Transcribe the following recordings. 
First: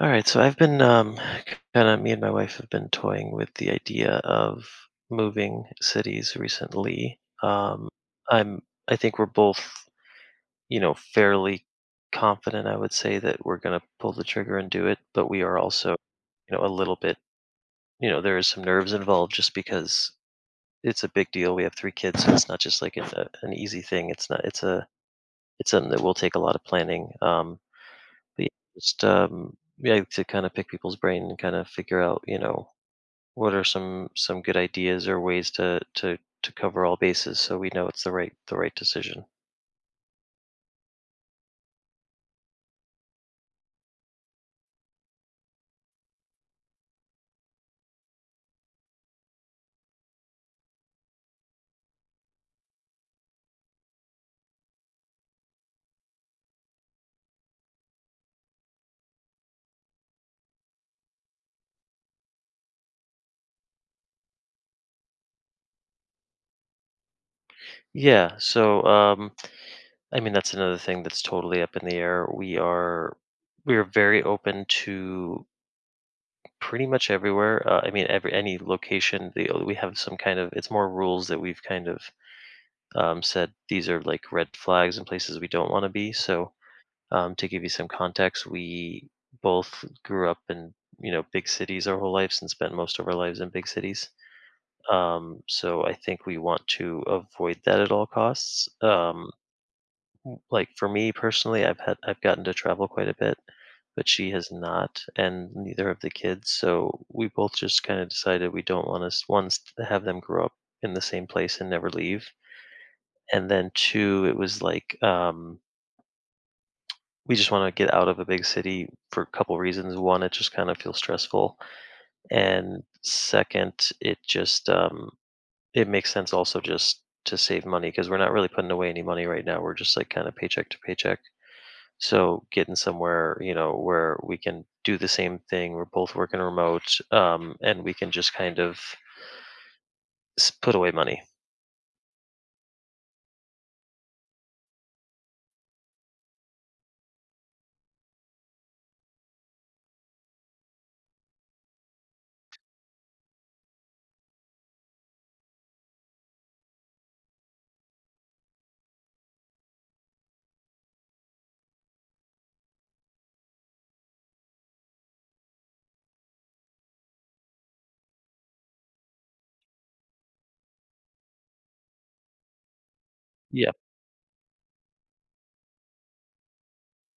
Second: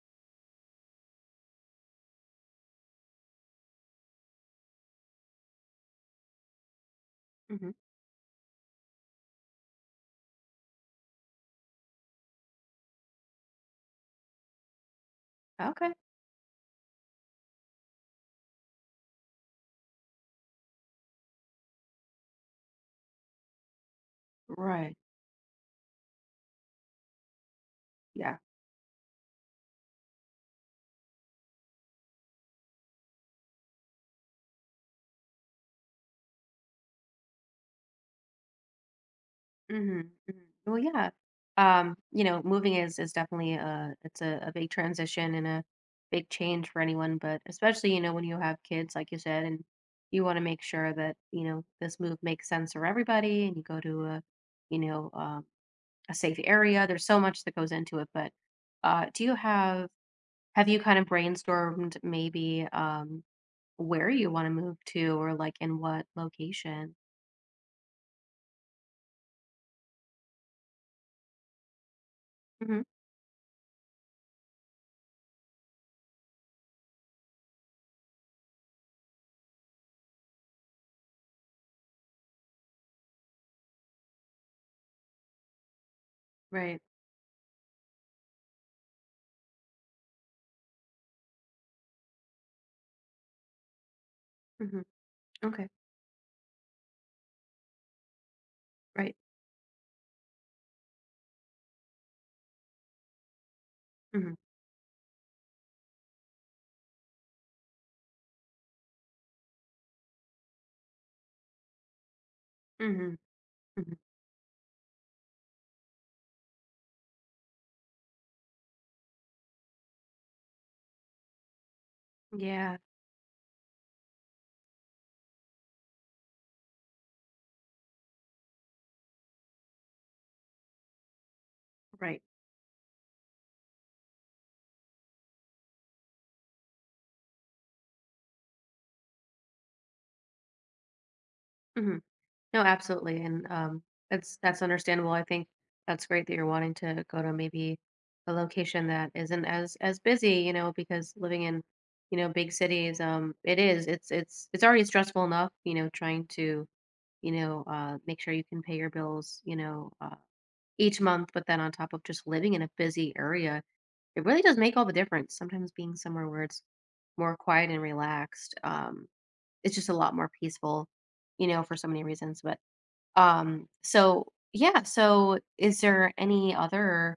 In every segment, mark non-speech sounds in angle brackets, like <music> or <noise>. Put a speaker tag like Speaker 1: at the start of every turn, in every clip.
Speaker 1: All right, so I've been kind of me and my wife have been toying with the idea of moving cities recently.
Speaker 2: Mhm.
Speaker 1: I'm I think we're both fairly confident. I would say that we're gonna pull the trigger and do it, but we are
Speaker 2: Okay.
Speaker 1: also a little bit there is some nerves involved just because it's a big deal. We have three kids, so it's not just like an easy thing. It's not it's a
Speaker 2: Right.
Speaker 1: it's something that will take a lot of planning.
Speaker 2: Yeah.
Speaker 1: But yeah, to kind of pick people's brain and kind of figure out, what are some good ideas or ways to cover all bases so we know it's the right decision.
Speaker 2: hmm hmm Well, yeah. You know, moving is definitely a big transition and a big change for anyone, but especially, you know, when you have kids, like you said, and you want to make sure that, you know, this move makes sense for everybody and you go to you know, um, a safe area. There's so much that goes into it, but do you have you kind of brainstormed maybe where you want to move to, or like, in what location?
Speaker 1: Yeah, so I mean that's another thing that's totally up in the air.
Speaker 2: hmm
Speaker 1: We are very open to pretty much everywhere. I mean every any location. We have some kind of it's more rules that we've kind of said these are like red flags and places we don't want to be. So
Speaker 2: Right.
Speaker 1: To give you some context, we both grew up in big cities our whole lives and spent most of our lives in big cities.
Speaker 2: hmm Okay.
Speaker 1: So I think we want to avoid that at all costs.
Speaker 2: Right.
Speaker 1: Like for me personally, I've gotten to travel quite a bit, but she
Speaker 2: hmm
Speaker 1: has not, and neither of the kids. So we both just kind of decided we don't want to once have them grow up in the same place and never leave.
Speaker 2: hmm
Speaker 1: And then
Speaker 2: hmm
Speaker 1: two, it was like we just want to get out of a big city for a couple reasons. One, it just kind of feels stressful,
Speaker 2: Yeah.
Speaker 1: and second, it just it makes sense also just to save money because we're not really putting away any money right now. We're just like kind of paycheck to paycheck.
Speaker 2: Right.
Speaker 1: So getting somewhere, where we can do the same thing. We're both working remote, and we can just kind of put away money.
Speaker 2: hmm No, absolutely. And that's understandable. I think that's great that you're wanting to go to maybe a location that isn't as busy, you know, because living in, you know, big cities, it is. It's already stressful enough, you know, trying to, you know, make sure you can pay your bills, you know, each month. But then on top of just living in a busy area, it really does make all the difference. Sometimes being somewhere where it's more quiet and relaxed, it's just a lot more peaceful, you know, for so many reasons. But
Speaker 1: Yeah,
Speaker 2: so Yeah, so is there any other,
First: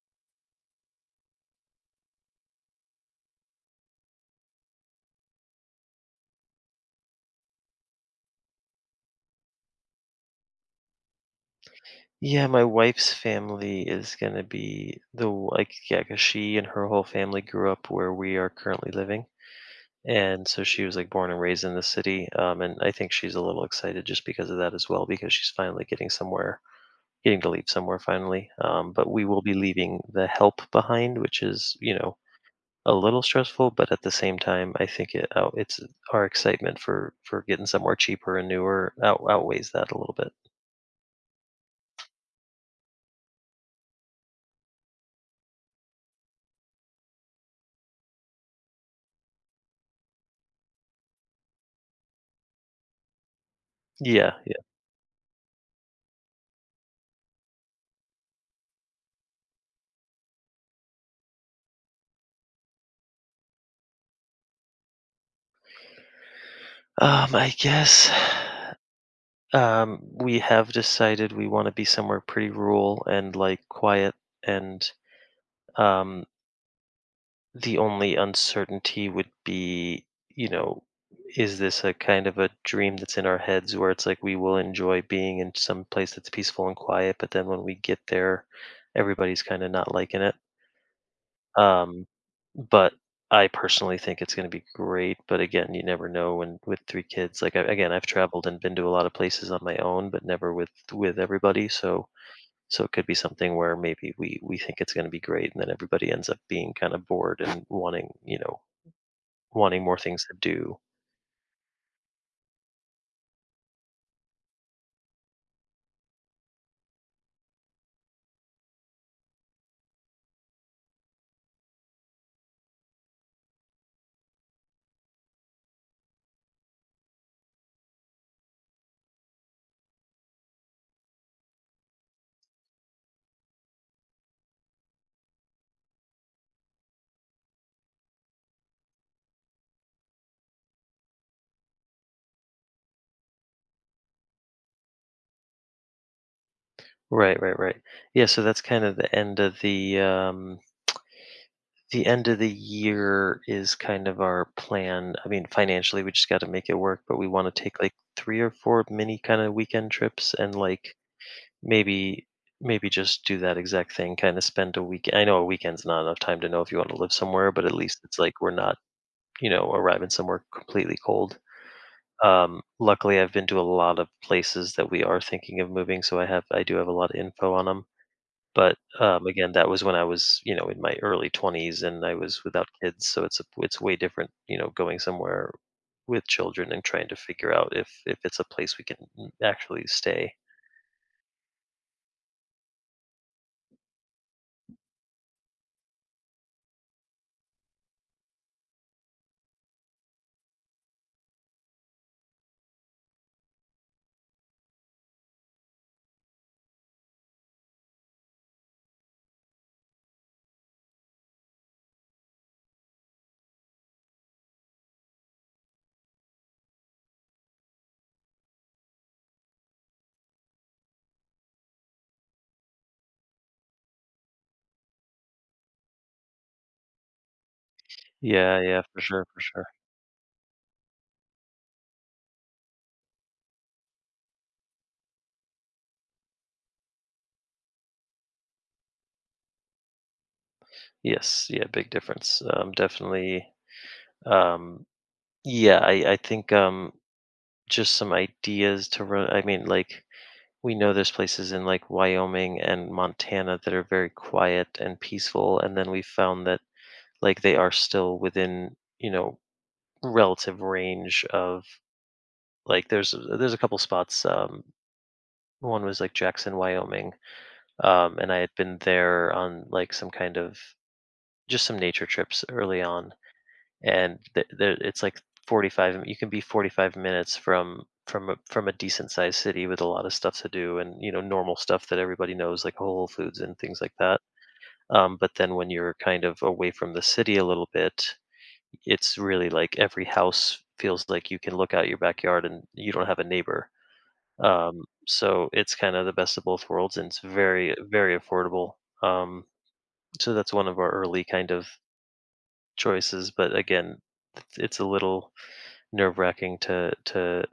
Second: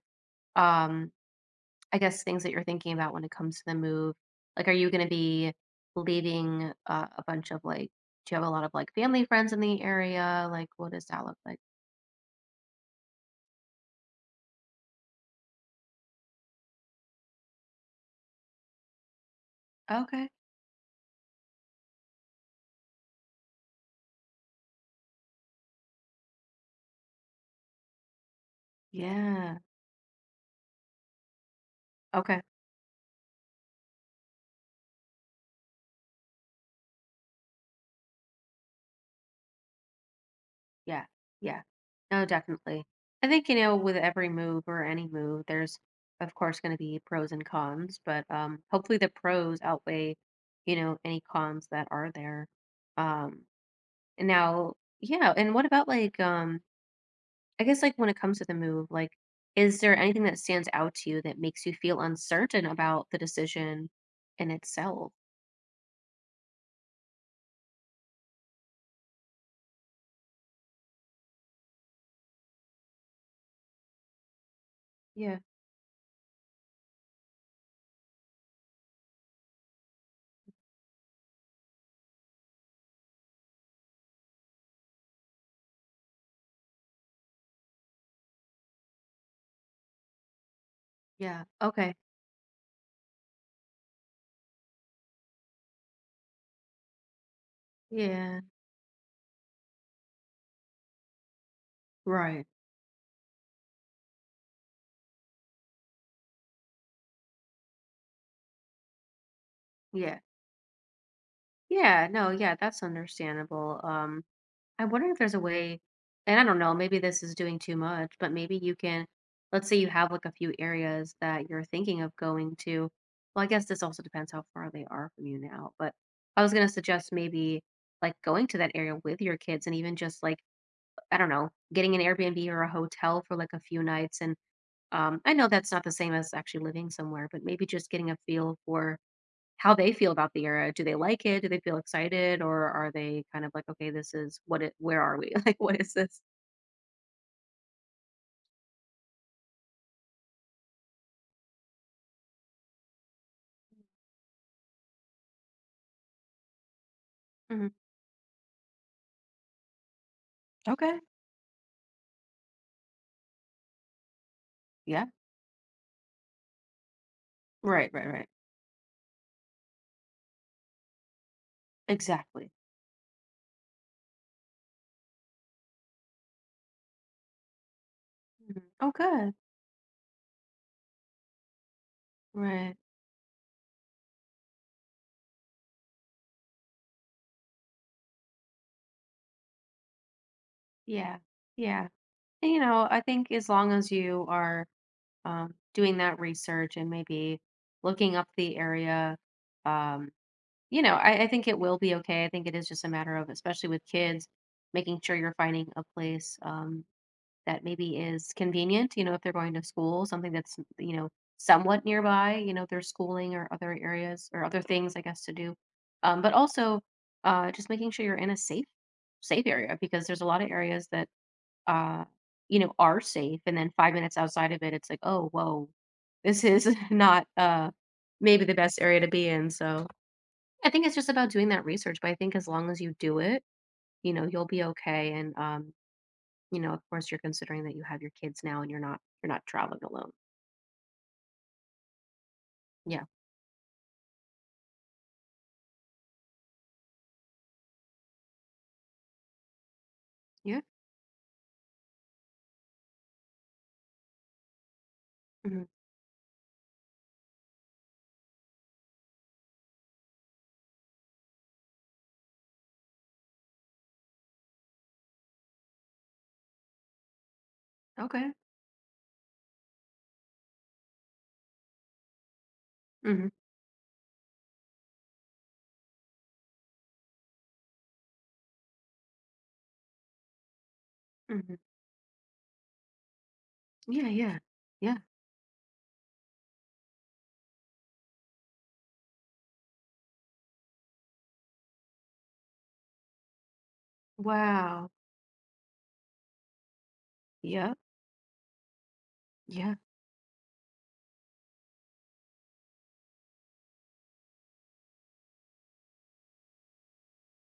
Speaker 2: um, I guess, things that you're thinking about when it comes to the move? Like, are you going to be leaving a bunch of like? Do you have a lot of like family friends in the area? Like, what does that look like?
Speaker 1: Yeah, my wife's family is gonna be the like yeah, 'cause she and her whole family grew up where we are currently living,
Speaker 2: Okay.
Speaker 1: and so she was like born and raised in the city, and I think she's a little excited just because of that as well because she's finally getting somewhere, getting to leave somewhere finally. But we will be
Speaker 2: Yeah.
Speaker 1: leaving the help behind, which is
Speaker 2: Okay.
Speaker 1: a little stressful, but at the same time I think it's our excitement for getting somewhere cheaper and newer outweighs that a little bit.
Speaker 2: Yeah, yeah. No, definitely. I think, you know, with every move or any move, there's of course going to be pros and cons, but hopefully the pros outweigh, you know, any cons that are there. Um and
Speaker 1: yeah yeah
Speaker 2: now, yeah, and what about like, I guess, like, when it comes to the move, like, is there anything that stands out to you that makes you feel uncertain about the decision in itself?
Speaker 1: um, I guess <sighs> we have decided we want to be somewhere pretty rural and like quiet, and
Speaker 2: Yeah.
Speaker 1: um the only uncertainty would be, you know, is this a kind of a dream that's in our heads where it's like we will enjoy being in some place that's peaceful and quiet, but then when we get there, everybody's kind of not liking it.
Speaker 2: Yeah. Okay.
Speaker 1: Um, but I personally think it's going to be great. But again, you never know. When with three kids, like again, I've
Speaker 2: Yeah.
Speaker 1: traveled and been to a lot of places on my own, but never with everybody. So
Speaker 2: Right.
Speaker 1: so it could be something where maybe we think it's going to be great, and then everybody ends up being kind of bored and wanting wanting more
Speaker 2: Yeah.
Speaker 1: things to do.
Speaker 2: Yeah, no, yeah, that's understandable. I wonder if there's a way, and I don't know, maybe this is doing too much, but maybe you can, let's say you have like a few areas that you're thinking of going to. Well, I guess this also depends how far they are from you now, but I was going to suggest maybe like going to that area with your kids and even just like, I don't know, getting an Airbnb or a hotel for like a few nights. And I know that's not the same as actually living somewhere, but maybe just getting a feel for how they feel about the era. Do they like it? Do they feel excited? Or are they kind of like, okay, this is what it, where are we? <laughs> Like, what is this?
Speaker 1: Right. Yeah, so that's kind of the end of the end of the year is kind of our plan. I mean, financially we just got to make it work, but we want to
Speaker 2: hmm
Speaker 1: take like 3 or 4 mini kind of weekend trips and like
Speaker 2: Okay.
Speaker 1: maybe maybe just do that exact thing, kind of spend a
Speaker 2: Yeah.
Speaker 1: week. I know a weekend's not enough time to know if you want to live somewhere, but at
Speaker 2: Right.
Speaker 1: least
Speaker 2: Right.
Speaker 1: it's
Speaker 2: Right.
Speaker 1: like we're not, you know, arriving somewhere completely cold.
Speaker 2: Exactly.
Speaker 1: Luckily, I've been to a lot of places that we are thinking of moving, so I do have a lot of info on them.
Speaker 2: Mhm.
Speaker 1: But,
Speaker 2: Oh, good.
Speaker 1: again, that was when I was, you know, in my early 20s and I was without
Speaker 2: Right.
Speaker 1: kids, so it's way different, you know, going somewhere with children and trying to figure out if it's a place we can actually stay.
Speaker 2: Yeah. Yeah. And, you know, I think as long as you are doing that research and maybe looking up the area, um, you know, I think it will be okay. I think it is just a matter of, especially with kids, making sure you're finding a place. That maybe is convenient, you know, if they're going to school, something that's, you know, somewhat nearby, you know, their schooling or other areas or other things, I guess, to do. But also, just making sure you're in a safe area, because there's a lot of areas that, uh, you know, are safe. And then 5 minutes outside of it, it's like, oh, whoa, this is <laughs> not maybe the
Speaker 1: Yeah,
Speaker 2: best area
Speaker 1: for
Speaker 2: to
Speaker 1: sure,
Speaker 2: be
Speaker 1: for
Speaker 2: in.
Speaker 1: sure.
Speaker 2: So I think it's just about doing that research. But I think as long as you do it, you know, you'll be okay. And you know, of course, you're considering that you have your kids now and you're not traveling alone.
Speaker 1: Yes, yeah, big difference.
Speaker 2: Yeah.
Speaker 1: Definitely. Um, yeah, I think, just some ideas to run I mean, like
Speaker 2: Yeah.
Speaker 1: we know there's places in like Wyoming and Montana that are very quiet and peaceful,
Speaker 2: hmm
Speaker 1: and then we found that like they are still within you know relative range of like there's a couple spots. One was like Jackson, Wyoming,
Speaker 2: Okay.
Speaker 1: and I had been there on like some kind of just some nature trips early on,
Speaker 2: hmm
Speaker 1: and there it's like 45 you can be 45 minutes from from a decent sized city with a lot of stuff to do, and you know normal
Speaker 2: hmm
Speaker 1: stuff that everybody knows like Whole Foods and things like
Speaker 2: Yeah.
Speaker 1: that.
Speaker 2: Yeah. Yeah.
Speaker 1: But then when you're kind of away from the city a little bit, it's really like every house feels like you can look out your backyard and you don't have a neighbor.
Speaker 2: Wow.
Speaker 1: So it's kind of the best of both worlds, and it's
Speaker 2: Yeah.
Speaker 1: very affordable. um,
Speaker 2: Yeah.
Speaker 1: so that's one of our early kind of choices, but again, it's a little nerve wracking to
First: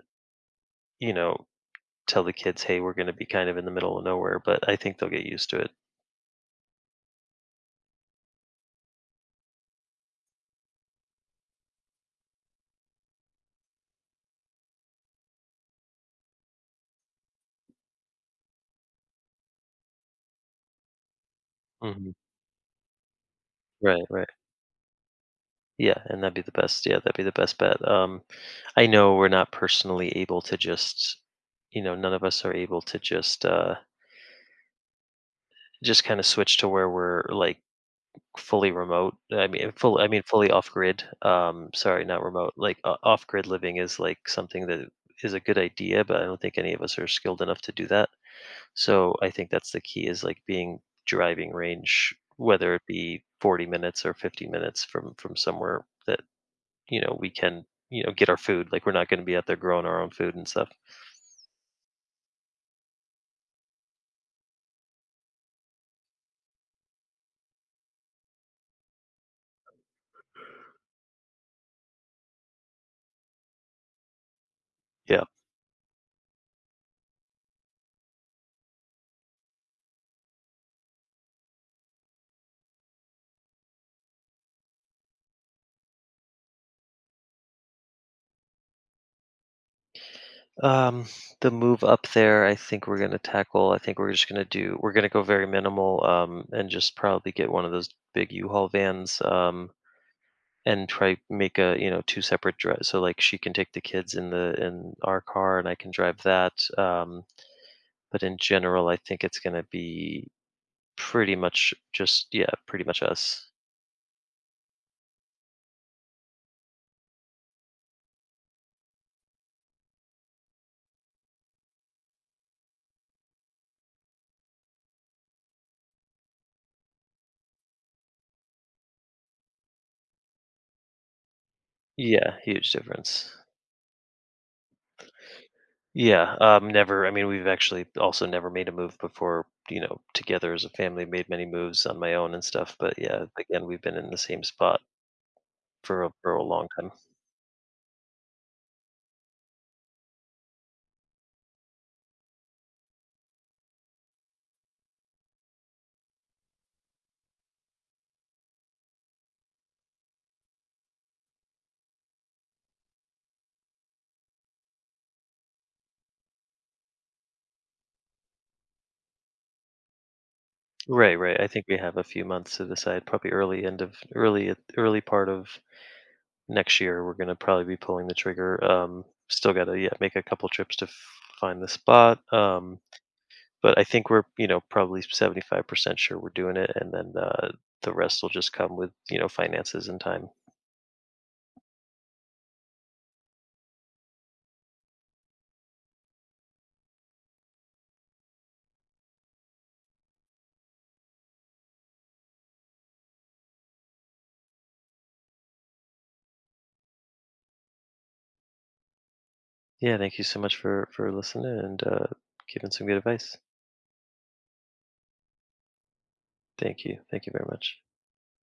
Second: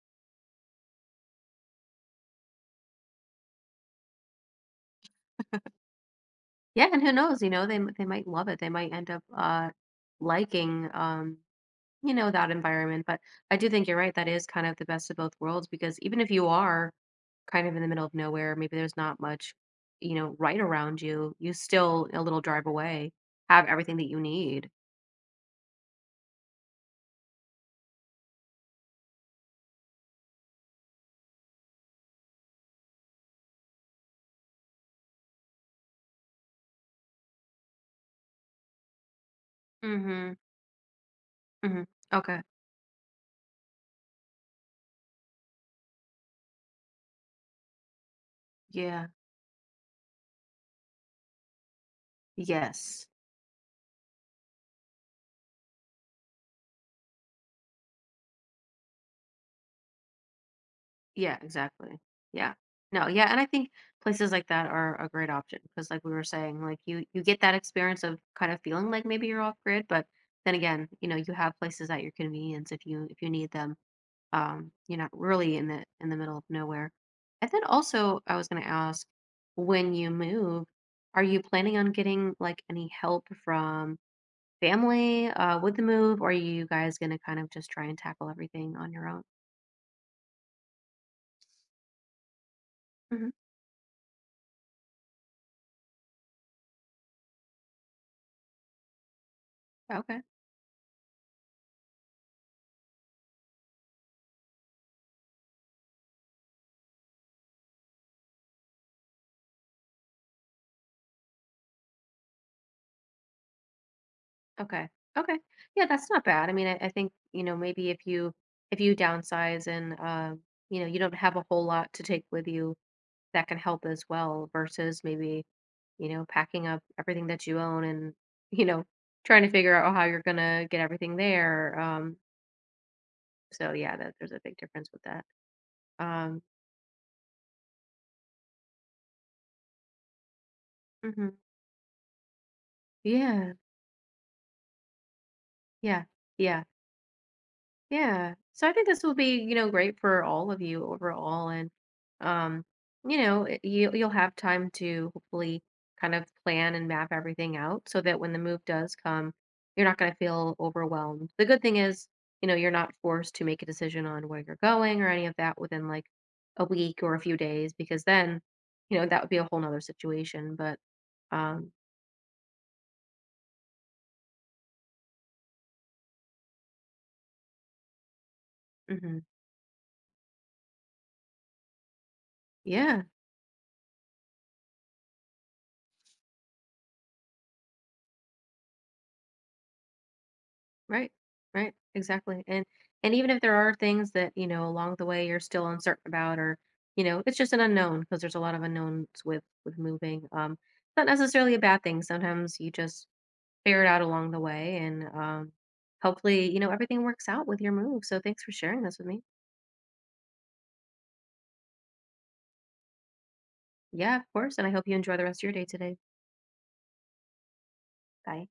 Speaker 1: you know, tell the kids, hey, we're going to be kind of in the middle of nowhere, but I think they'll get used to it.
Speaker 2: Yeah. And who knows? You know, they might love it. They might end up liking you know, that environment. But I do think you're right. That is kind of the best of both worlds, because even if you are kind of in the middle of nowhere, maybe there's not much, you know, right around you. You still
Speaker 1: Hmm.
Speaker 2: a little drive away have everything
Speaker 1: Right,
Speaker 2: that you
Speaker 1: right.
Speaker 2: need.
Speaker 1: Yeah, and that'd be the best. Yeah, that'd be the best bet. I know we're not personally able to just, you know, none of us are able to just kind of switch to where we're like fully remote. I mean
Speaker 2: hmm
Speaker 1: fully off grid. Um,
Speaker 2: hmm
Speaker 1: sorry, not
Speaker 2: Okay.
Speaker 1: remote. Like off grid living is like something that is a good idea, but I don't think any of us are skilled enough to do that.
Speaker 2: Yeah.
Speaker 1: So I think that's the key is like being driving range whether it
Speaker 2: Yes.
Speaker 1: be 40 minutes or 50 minutes from somewhere that, you know, we can, you know, get our food. Like we're not going to be out there growing our own food and stuff.
Speaker 2: Yeah, exactly. Yeah. No, yeah, and I think places like that are a great option because, like we were saying, like, you get that experience of kind of feeling like maybe you're off grid, but then again, you know, you have places at your convenience if you need them. You're not
Speaker 1: Yeah.
Speaker 2: really in the middle of nowhere. And then also, I was gonna ask, when you move, are you planning on getting like any help from family with the move, or are you guys gonna kind of just try and tackle everything on your own?
Speaker 1: Um, the move up there, I think we're gonna
Speaker 2: Mhm.
Speaker 1: tackle. I think we're just gonna do. We're gonna go very minimal, and just probably get one of those big U-Haul vans,
Speaker 2: Okay.
Speaker 1: and try make a you know two separate drives. So like she can take the kids in the in our car, and I can drive that. Um, but in general, I think it's gonna be pretty much just yeah, pretty much us.
Speaker 2: Okay. Okay. Yeah, that's not bad. I mean, I think, you know, maybe if you downsize and you know, you don't have a whole lot to take with you, that can help as well versus maybe, you know, packing up everything that you own, and, you know, trying to figure out how you're gonna get everything there.
Speaker 1: Yeah, huge difference.
Speaker 2: So yeah, that there's a big difference with that.
Speaker 1: Yeah,
Speaker 2: Um,
Speaker 1: never. I mean, we've actually also never made a move before, you know, together as a family, made
Speaker 2: mhm.
Speaker 1: many moves on my own and stuff. But yeah,
Speaker 2: yeah,
Speaker 1: again, we've been in the same spot
Speaker 2: yeah,
Speaker 1: for for a
Speaker 2: yeah.
Speaker 1: long time.
Speaker 2: Yeah. So I think this will be, you know, great for all of you overall. And, um, you know, you, you'll have time to hopefully kind of plan and map everything out so that when the move does come, you're not going to feel overwhelmed. The good thing is, you know, you're not forced to make a decision on where you're going or any of that within like a week or a few days, because then, you know, that would be a whole nother situation. But,
Speaker 1: Right, right. I think
Speaker 2: um,
Speaker 1: we have a few months to decide, probably early part of next year. We're gonna probably be pulling the trigger.
Speaker 2: mhm.
Speaker 1: Still gotta yeah make a couple trips to find the spot.
Speaker 2: yeah.
Speaker 1: But I think we're you know probably 75% sure we're doing it, and then the rest will just come with you know finances and time.
Speaker 2: Right. Right. Exactly. And even if there are things that, you know, along the way you're still uncertain about, or, you know, it's just an unknown because there's a lot of unknowns with moving. Um, it's not necessarily a bad thing. Sometimes you just figure it out along the way, and hopefully, you know, everything works out with your move. So thanks for sharing this with me.
Speaker 1: Yeah, thank you so much for listening and giving some good advice.
Speaker 2: Yeah, of course. And I hope you enjoy the rest of your day today.
Speaker 1: Thank you. Thank you very much.
Speaker 2: Bye.